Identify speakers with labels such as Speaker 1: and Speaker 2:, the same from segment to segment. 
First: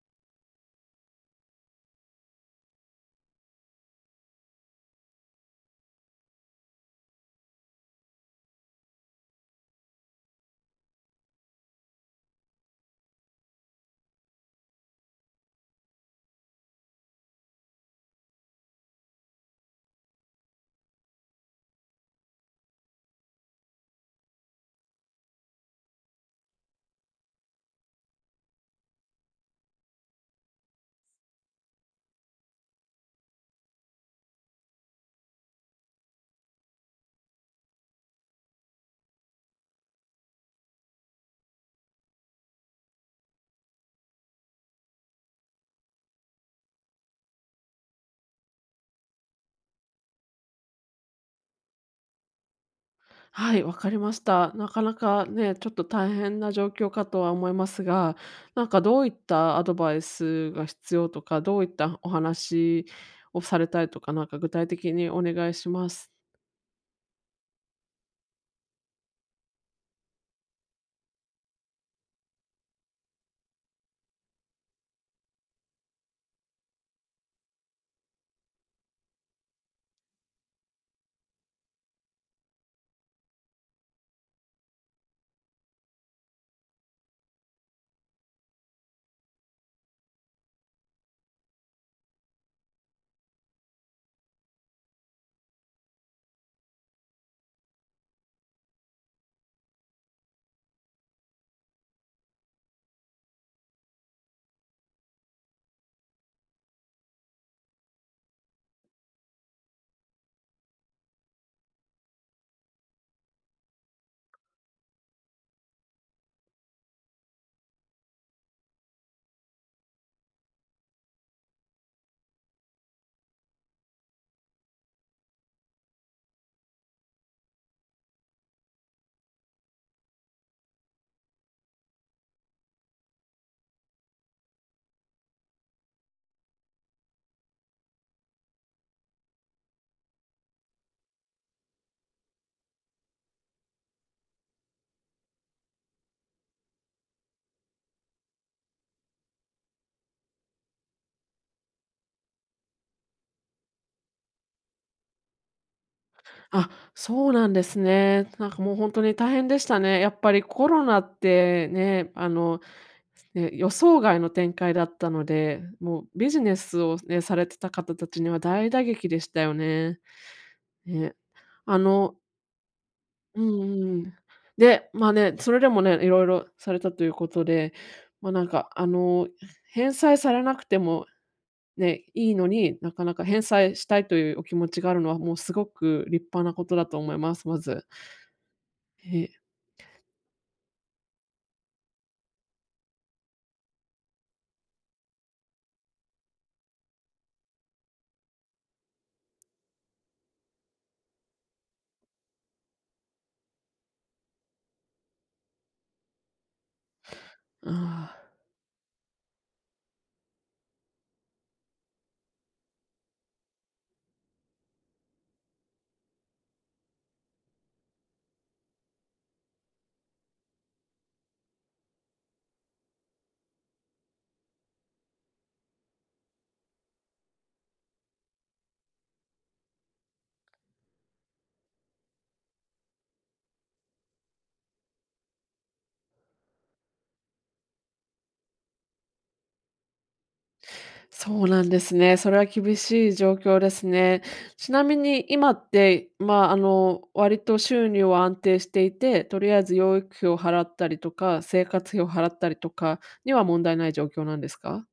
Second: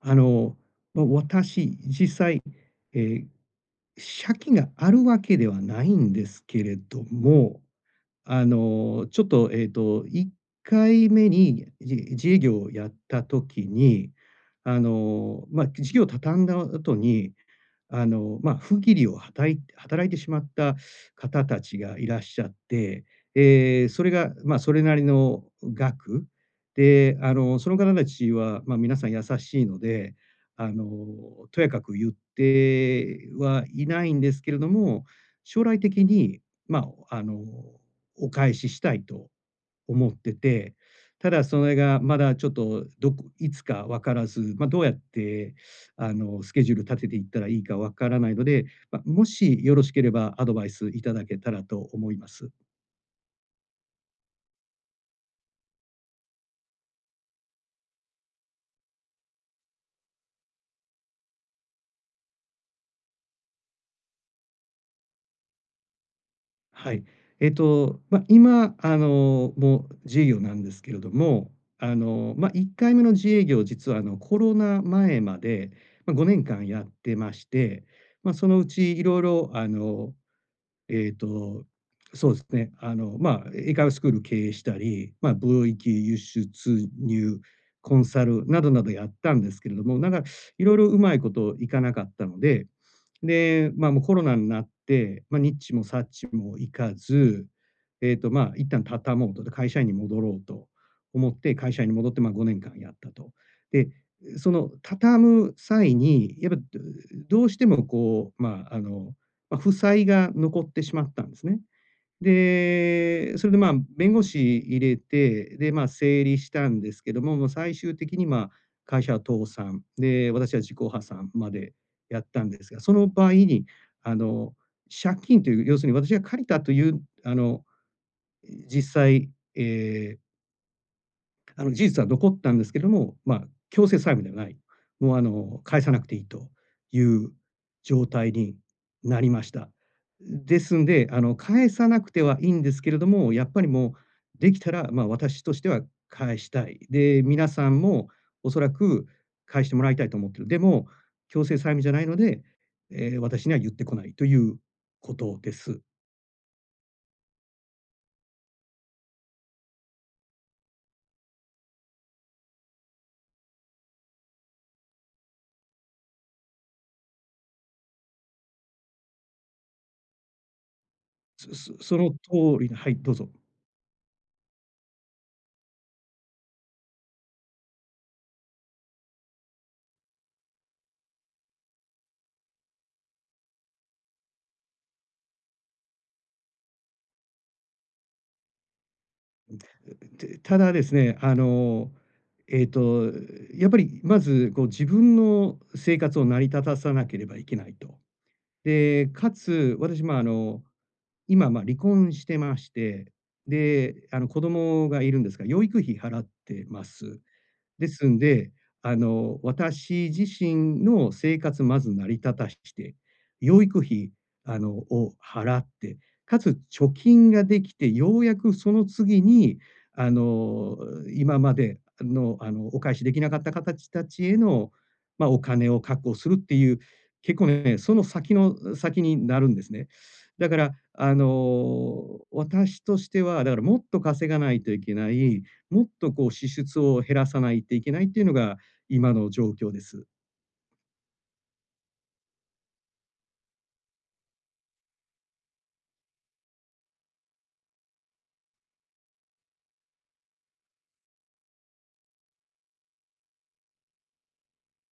Speaker 1: あの、まあ、私、実際、ええ、借金があるわけではないんですけれども、ちょっと、1回目に、自営業をやった時に、ま、事業を畳んだ後に、ま、不義理をはたい働いてしまった方たちがいらっしゃって、ええ、それが、ま、それなりの額で、その方たちは、ま、皆さん優しいので、あの、とやかく言ってはいないんですけれども、将来的に、ま、あのお返ししたいと思ってて、ただそれがまだちょっと、どこいつか分からず、まあ、どうやってスケジュール立てていったらいいか分からないので、まあ、もしよろしければアドバイスいただけたらと思います。
Speaker 2: はい、わかりました。なかなかね、ちょっと大変な状況かとは思いますが、なんかどういったアドバイスが必要とか、どういったお話をされたいとか、なんか具体的にお願いします。
Speaker 1: はい。まあ、今、もう自営業なんですけれども、まあ、1回目の自営業、実はあの、コロナ前まで、まあ、5年間やってまして、まあ、そのうちいろいろえっと、そうですね、まあ、英会話スクール経営したり、まあ、貿易、輸出、入、コンサルなどなどやったんですけれども、なんかいろいろうまいこといかなかったので、で、まあ、もうコロナになって、まあ、ニッチもサッチもいかず、まあ、一旦畳もうと、で、会社員に戻ろうと思って、会社員に戻って、まあ、5年間やったと。で、その畳む際に、やっぱ、どうしてもこう、負債が残ってしまったんですね。で、それで、まあ、弁護士入れて、で、まあ、整理したんですけども、もう最終的に、まあ、会社は倒産、で、私は自己破産までやったんですが、その場合に、あの、借金という、要するに私が借りたという、あの、実際、えー事実は残ったんですけども、まあ、強制債務ではない、もう、返さなくていいという状態になりました。ですんで、返さなくてはいいんですけれども、やっぱりもうできたら、まあ、私としては返したい。で、皆さんもおそらく返してもらいたいと思ってる。でも、強制債務じゃないので、私には言ってこないということです。
Speaker 2: あ、そうなんですね。なんかもう本当に大変でしたね。やっぱりコロナってね、ね、予想外の展開だったので、もうビジネスをね、されてた方たちには大打撃でしたよね。ね。
Speaker 1: そそ
Speaker 2: あ
Speaker 1: その
Speaker 2: の
Speaker 1: 通りなはい、どうぞ。
Speaker 2: うんうん。で、まあね、それでもね、いろいろされたということで、まあ、なんかあの、返済されなくてもね、いいのに、なかなか返済したいというお気持ちがあるのは、もうすごく立派なことだと思います、まず。え
Speaker 1: で、ただですね、えっと、やっぱりまず、こう自分の生活を成り立たさなければいけないと。で、かつ、私、今、まあ、離婚してまして、で、子供がいるんですが、養育費払ってます。
Speaker 2: あ
Speaker 1: ですん
Speaker 2: あ、
Speaker 1: で、私自身の生活まず成り立たして、養育費、を払って、かつ貯金ができて、ようやくその次に、あの、今までの、お返しできなかった方たちへの、まあ、お金を確保するっていう、結構ね、その先の先になるんですね。だから、私としては、だからもっと稼がないといけない、もっとこう支出を減らさないといけないっていうのが今の状況です。
Speaker 2: そうなんですね。それは厳しい状況ですね。ちなみに今って、割と収入は安定していて、とりあえず養育費を払ったりとか、生活費を払ったりとかには問題ない状況なんですか？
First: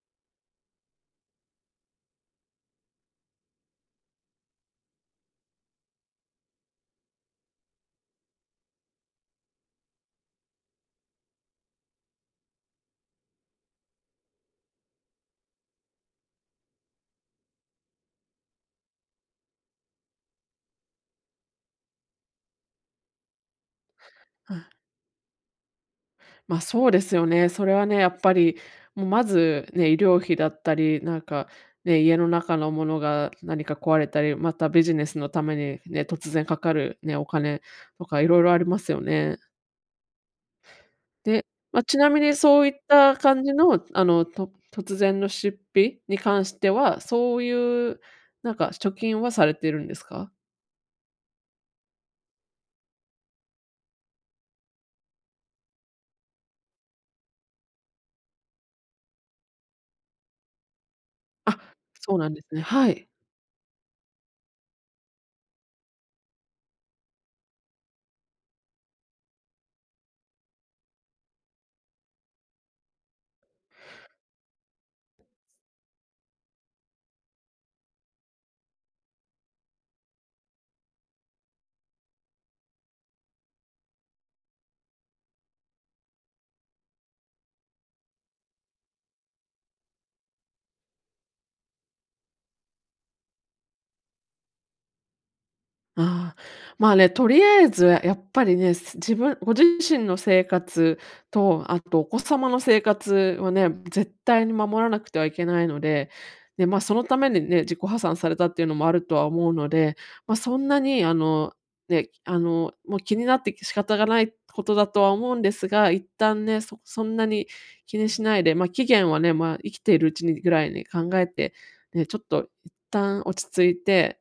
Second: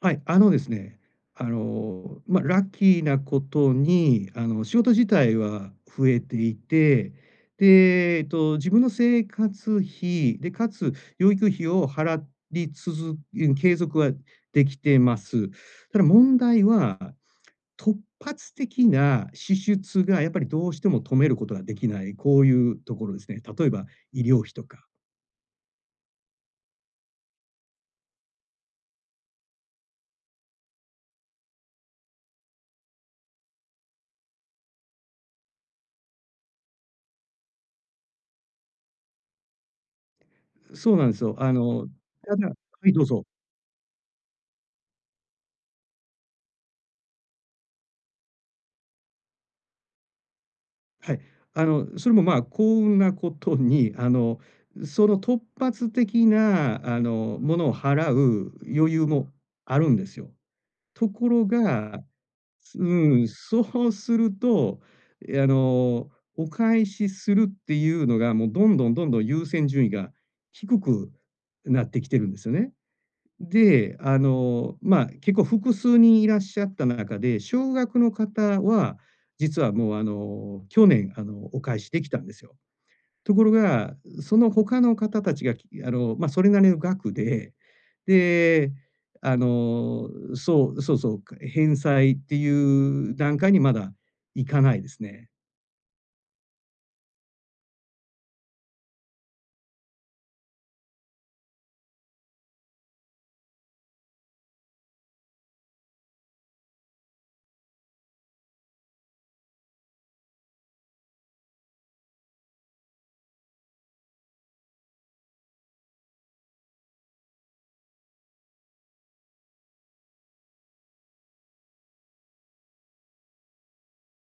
Speaker 1: はい、あのですね、ま、ラッキーなことに、仕事自体は増えていて、で、自分の生活費で、かつ養育費を払いつづうん、継続はできてます。ただ問題は突発的な支出がやっぱりどうしても止めることができない、こういうところですね。例えば医療費
Speaker 2: は
Speaker 1: と
Speaker 2: い。
Speaker 1: か。
Speaker 2: そうですよね。それはね、やっぱり、もうまずね、医療費だったり、なんかね、家の中のものが何か壊れたり、またビジネスのためにね、突然かかるね、お金とかいろいろありますよね。
Speaker 1: そうなんですよ。
Speaker 2: で、まあ、ちなみに
Speaker 1: は
Speaker 2: そういっ
Speaker 1: い、どう
Speaker 2: た
Speaker 1: ぞ。
Speaker 2: 感じの、突然の出費に関しては、そういうなんか貯金はされているんですか？
Speaker 1: はい。それも、まあ、幸運なことに、その突発的な、ものを払う余裕もあるんですよ。ところ
Speaker 2: あ、
Speaker 1: が、
Speaker 2: そうなんですね。はい。
Speaker 1: うん、そうすると、え、あの、お返しするっていうのが、もうどんどん優先順位が低くなってきてるんですよね。で、まあ、結構複数人いらっしゃった中で、少額の方は、実はもう、去年、お返しできたんですよ。ところが、その他の方たちが、きあの、ま、それなりの額で、で、あの、返済っていう段階にまだ行かないですね。
Speaker 2: ああ、まあね、とりあえずやっぱりね、自分ご自身の生活と、あとお子様の生活はね、絶対に守らなくてはいけないので、で、ま、そのためにね、自己破産されたっていうのもあるとは思うので、ま、そんなにあの、ね、あの、もう気になって仕方がないことだとは思うんですが、一旦ね、そんなに気にしないで、ま、期限はね、ま、生きているうちにぐらいに考えて、ね、ちょっと一旦落ち着いて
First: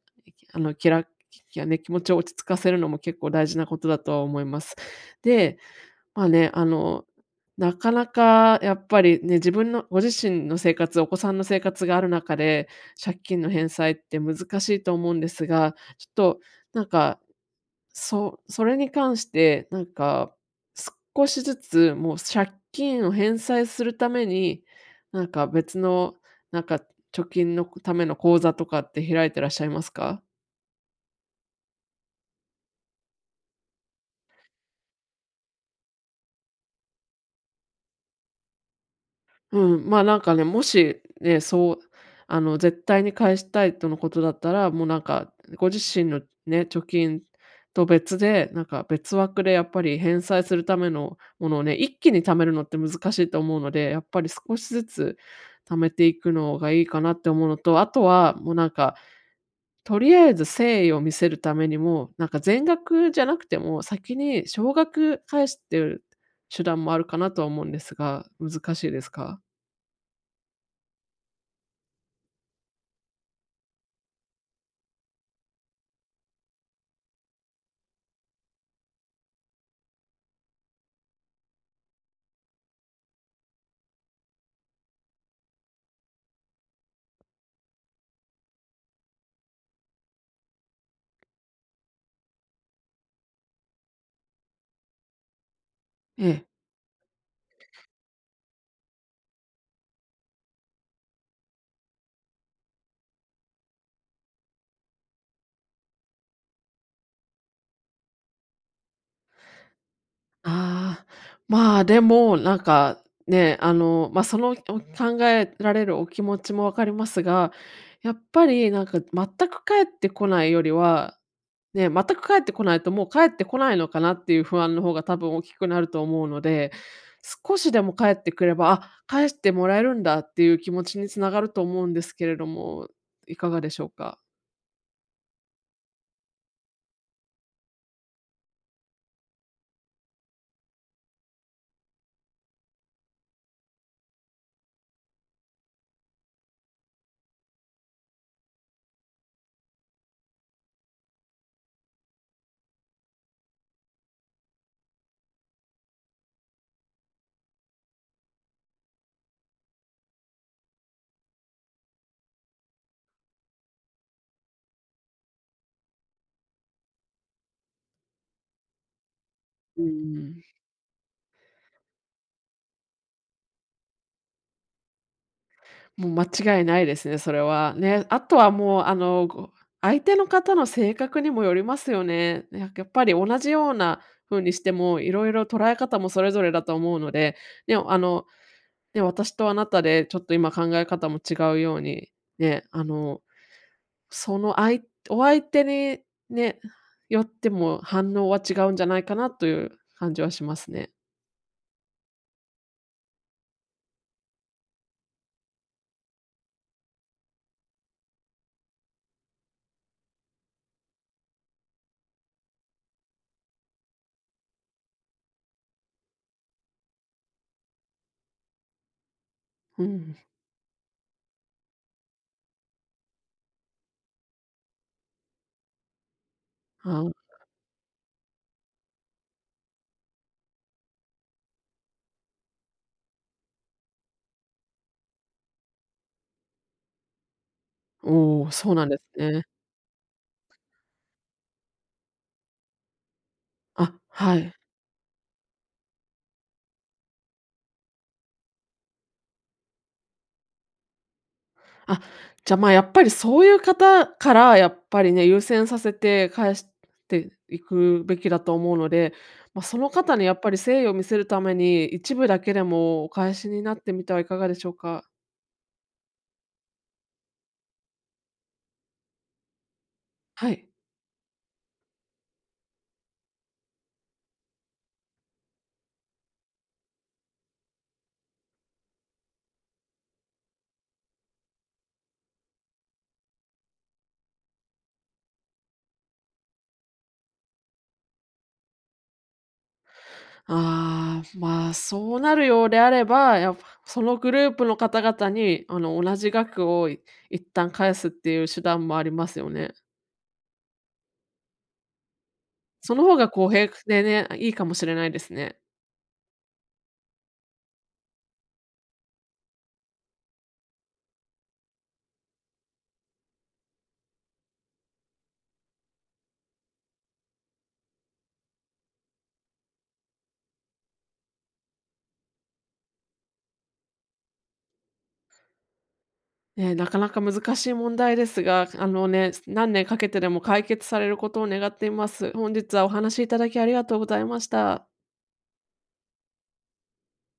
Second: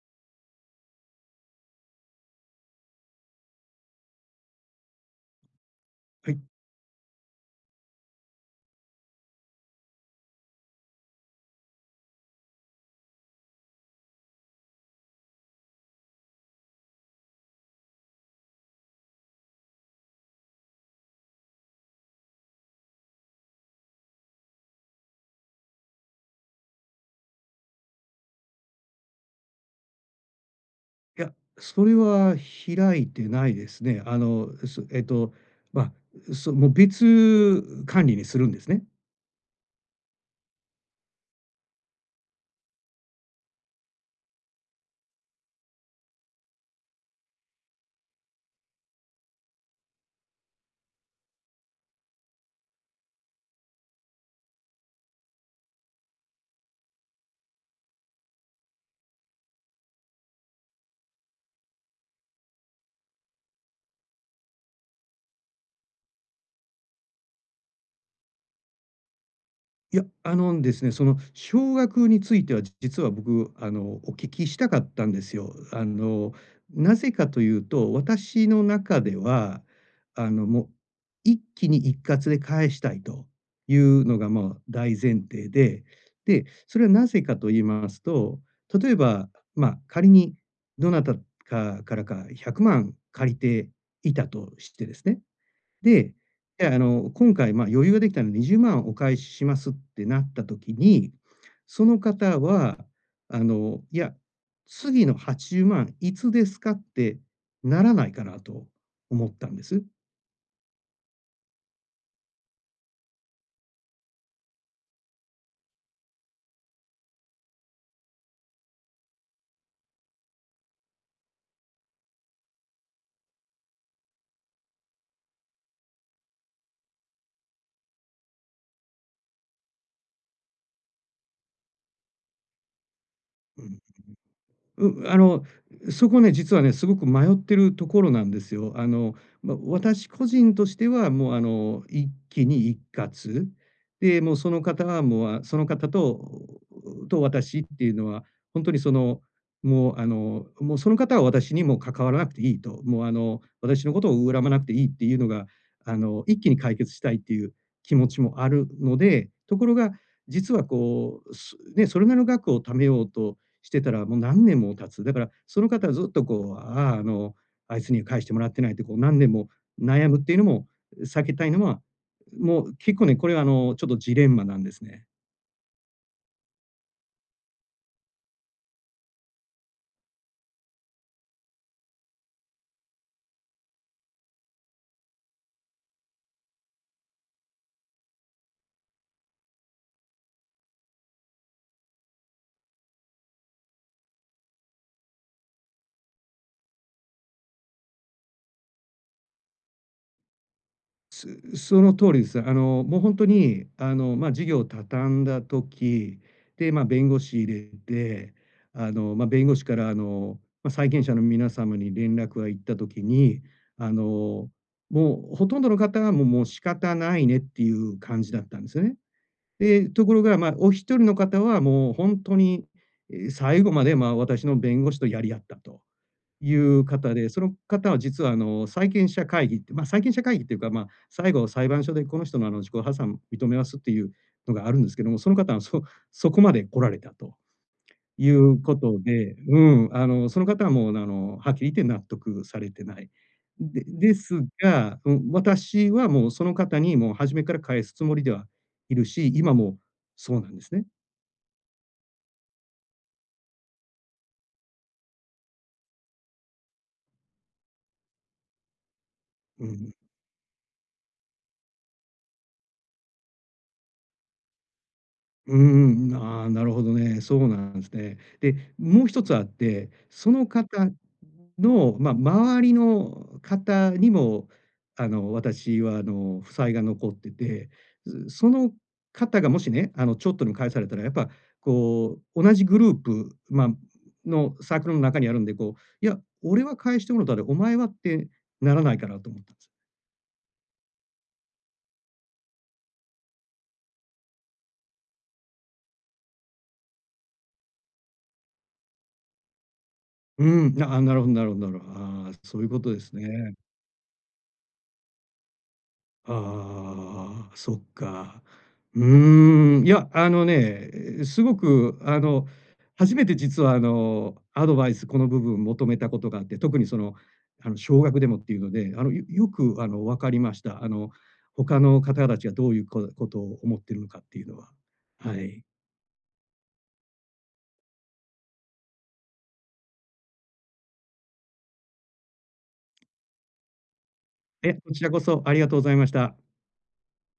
Speaker 2: あの、きらやね、気持ちを落ち着かせるのも結構大事なことだとは思います。で、まあ
Speaker 1: はい、い
Speaker 2: ね、あの、なかなかやっぱりね、自分のご自身の生活、お子さんの生活がある中で、借金の返済って難しいと思うんですが、ちょっとなんか、そそれに関して、なんか、少しずつもう借金を返済するために、なんか別の、なんか貯金のための口座とかって開いてらっしゃいますか？
Speaker 1: や、それは開いてないですね。あの、すえっと、ま、そう、もう別管理にするんですね。
Speaker 2: うん、ま、なんかね、もしね、絶対に返したいとのことだったら、もうなんか、ご自身のね、貯金と別で、なんか別枠でやっぱり返済するためのものをね、一気に貯めるのって難しいと思うので、やっぱり少しずつ貯めていくのがいいかなって思うのと、あとはもうなんかとりあえず誠意を見せるためにも、なんか全額じゃなくても、先に少額返すっていう手段もあるかなとは思うんですが、難しいですか？
Speaker 1: いや、あのですね、その少額については、実は僕、お聞きしたかったんですよ。なぜかというと、私の中では、もう一気に一括で返したいというのが、まあ、大前提で、で、それはなぜかと言いますと、例えば、まあ、仮にどなたかからか100万借りていたとしてですね、で、
Speaker 2: ええ。
Speaker 1: じゃあ、今回、まあ、余裕ができたので20万お返ししますってなった時に、その方は、いや、次の80万いつですかってならないかなと思ったんです。
Speaker 2: ああ、まあ、でも、ね、あの、ま、その、お考えられるお気持ちも分かりますが、やっぱりなんか全く帰ってこないよりは、ね、全く帰ってこないともう帰ってこないのかなっていう不安の方が多分大きくなると思うので、少しでも帰ってくれば、あ、返してもらえるんだっていう気持ちに繋がると思うんですけれども、いかが
Speaker 1: う
Speaker 2: でし
Speaker 1: ん。
Speaker 2: ょうか？
Speaker 1: う、あの、そこね、実はね、すごく迷ってるところなんですよ。ま、私個人としては、もう、一気に一括。で、もうその方は、もう、その方と私っていうのは、ほんとにその、もう、もうその方は私にもう関わらなくていいと、もう、私のことを恨まなくていいっていうのが、一気に解決したいっていう気持ちもあるので、ところが、実は、それなりの額を貯めようとしてたら、もう何年も経つ。だから、その方はずっとこう、あいつには返してもらってないって、こう何年も
Speaker 2: うう
Speaker 1: 悩むっていうの
Speaker 2: ん。
Speaker 1: も避けたいのは、もう結構ね、これはちょっとジレンマなんですね。
Speaker 2: もう間違いないですね、それは。ね、あとはもう、あの、ご相手の方の性格にもよりますよね。やっぱり同じような風にしても、いろいろ捉え方もそれぞれだと思うので、ね、あの、ね、私とあなたでちょっと今考え方も違うように、ね、あの、そのあいお相手にね、よっても反応は違うんじゃないかなという感じはしますね。
Speaker 1: すその通りです。もうほんとに、ま、事業を畳んだ時、で、ま、弁護士入れて、ま、弁護士からま、債権者の皆様に連絡が行った時に、あの、もうほとんどの方はもう仕方ないねっていう感じだったんですよね。
Speaker 2: う
Speaker 1: とこ
Speaker 2: ん。
Speaker 1: ろが、まあ、お一人の方はもう本当に、最後まで、まあ、私の弁護士とやり合ったという
Speaker 2: あ、
Speaker 1: 方で、その方は実は、債権者会議って、まあ、債権者会議っていうか、まあ、最後裁判所でこの人の、自己破産認めますっていうのがあるんですけども、その方はそこまで来られたと。い
Speaker 2: おお、
Speaker 1: う
Speaker 2: そ
Speaker 1: こ
Speaker 2: うなんで
Speaker 1: と
Speaker 2: す
Speaker 1: で、
Speaker 2: ね。
Speaker 1: うん、その方はもう、はっきり言って納得されてない。で
Speaker 2: あ、
Speaker 1: で
Speaker 2: は
Speaker 1: す
Speaker 2: い。
Speaker 1: が、うん、私はもうその方にもう初めから返すつもりではいるし、今もそうなんですね。
Speaker 2: あ、じゃ、ま、やっぱりそういう方から、やっぱりね、優先させて返していくべきだと思うので、まあ、
Speaker 1: うんう
Speaker 2: その
Speaker 1: ん
Speaker 2: 方にやっぱり誠意を見せるために、一部だけでもお返しになってみてはいかがでしょうか？
Speaker 1: うん、ああ、なるほどね。そうなんですね。で、もう一つあって、その
Speaker 2: はい。
Speaker 1: 方の、まあ、周りの方にも、私は、負債が残ってて、ずその方がもしね、ちょっとでも返されたら、やっぱ、こう、同じグループ、まあ、のサークルの中にあるんで、こう、「いや、俺は返してもろたで、お前は」ってならないかなと思ったんです。
Speaker 2: ああ、ま、そうなるようであれば、やっぱ、そのグループの方々に、あの、同じ額を一旦返すっていう手段もありますよね。
Speaker 1: うん、なるほど、なるほど、なるほど。ああ、そういうこと
Speaker 2: そ
Speaker 1: で
Speaker 2: の
Speaker 1: す
Speaker 2: 方が公
Speaker 1: ね。
Speaker 2: 平でね、いいかもしれないですね。
Speaker 1: ああ、そっか。うーん、いや、あのね、すごく、初めて実は、アドバイス、この部分求めたことがあって、特にその、少額でもっていうので、あの、よよく、あの、分かりました。他の方たちがどういうことを思ってるのかっていうのは。はい。
Speaker 2: ね、なかなか難しい問題ですが、あのね、何年かけてでも解決されることを願っています。本日はお話しいただきありがとうございまし
Speaker 1: え、
Speaker 2: た。
Speaker 1: こちらこそありがとうございました。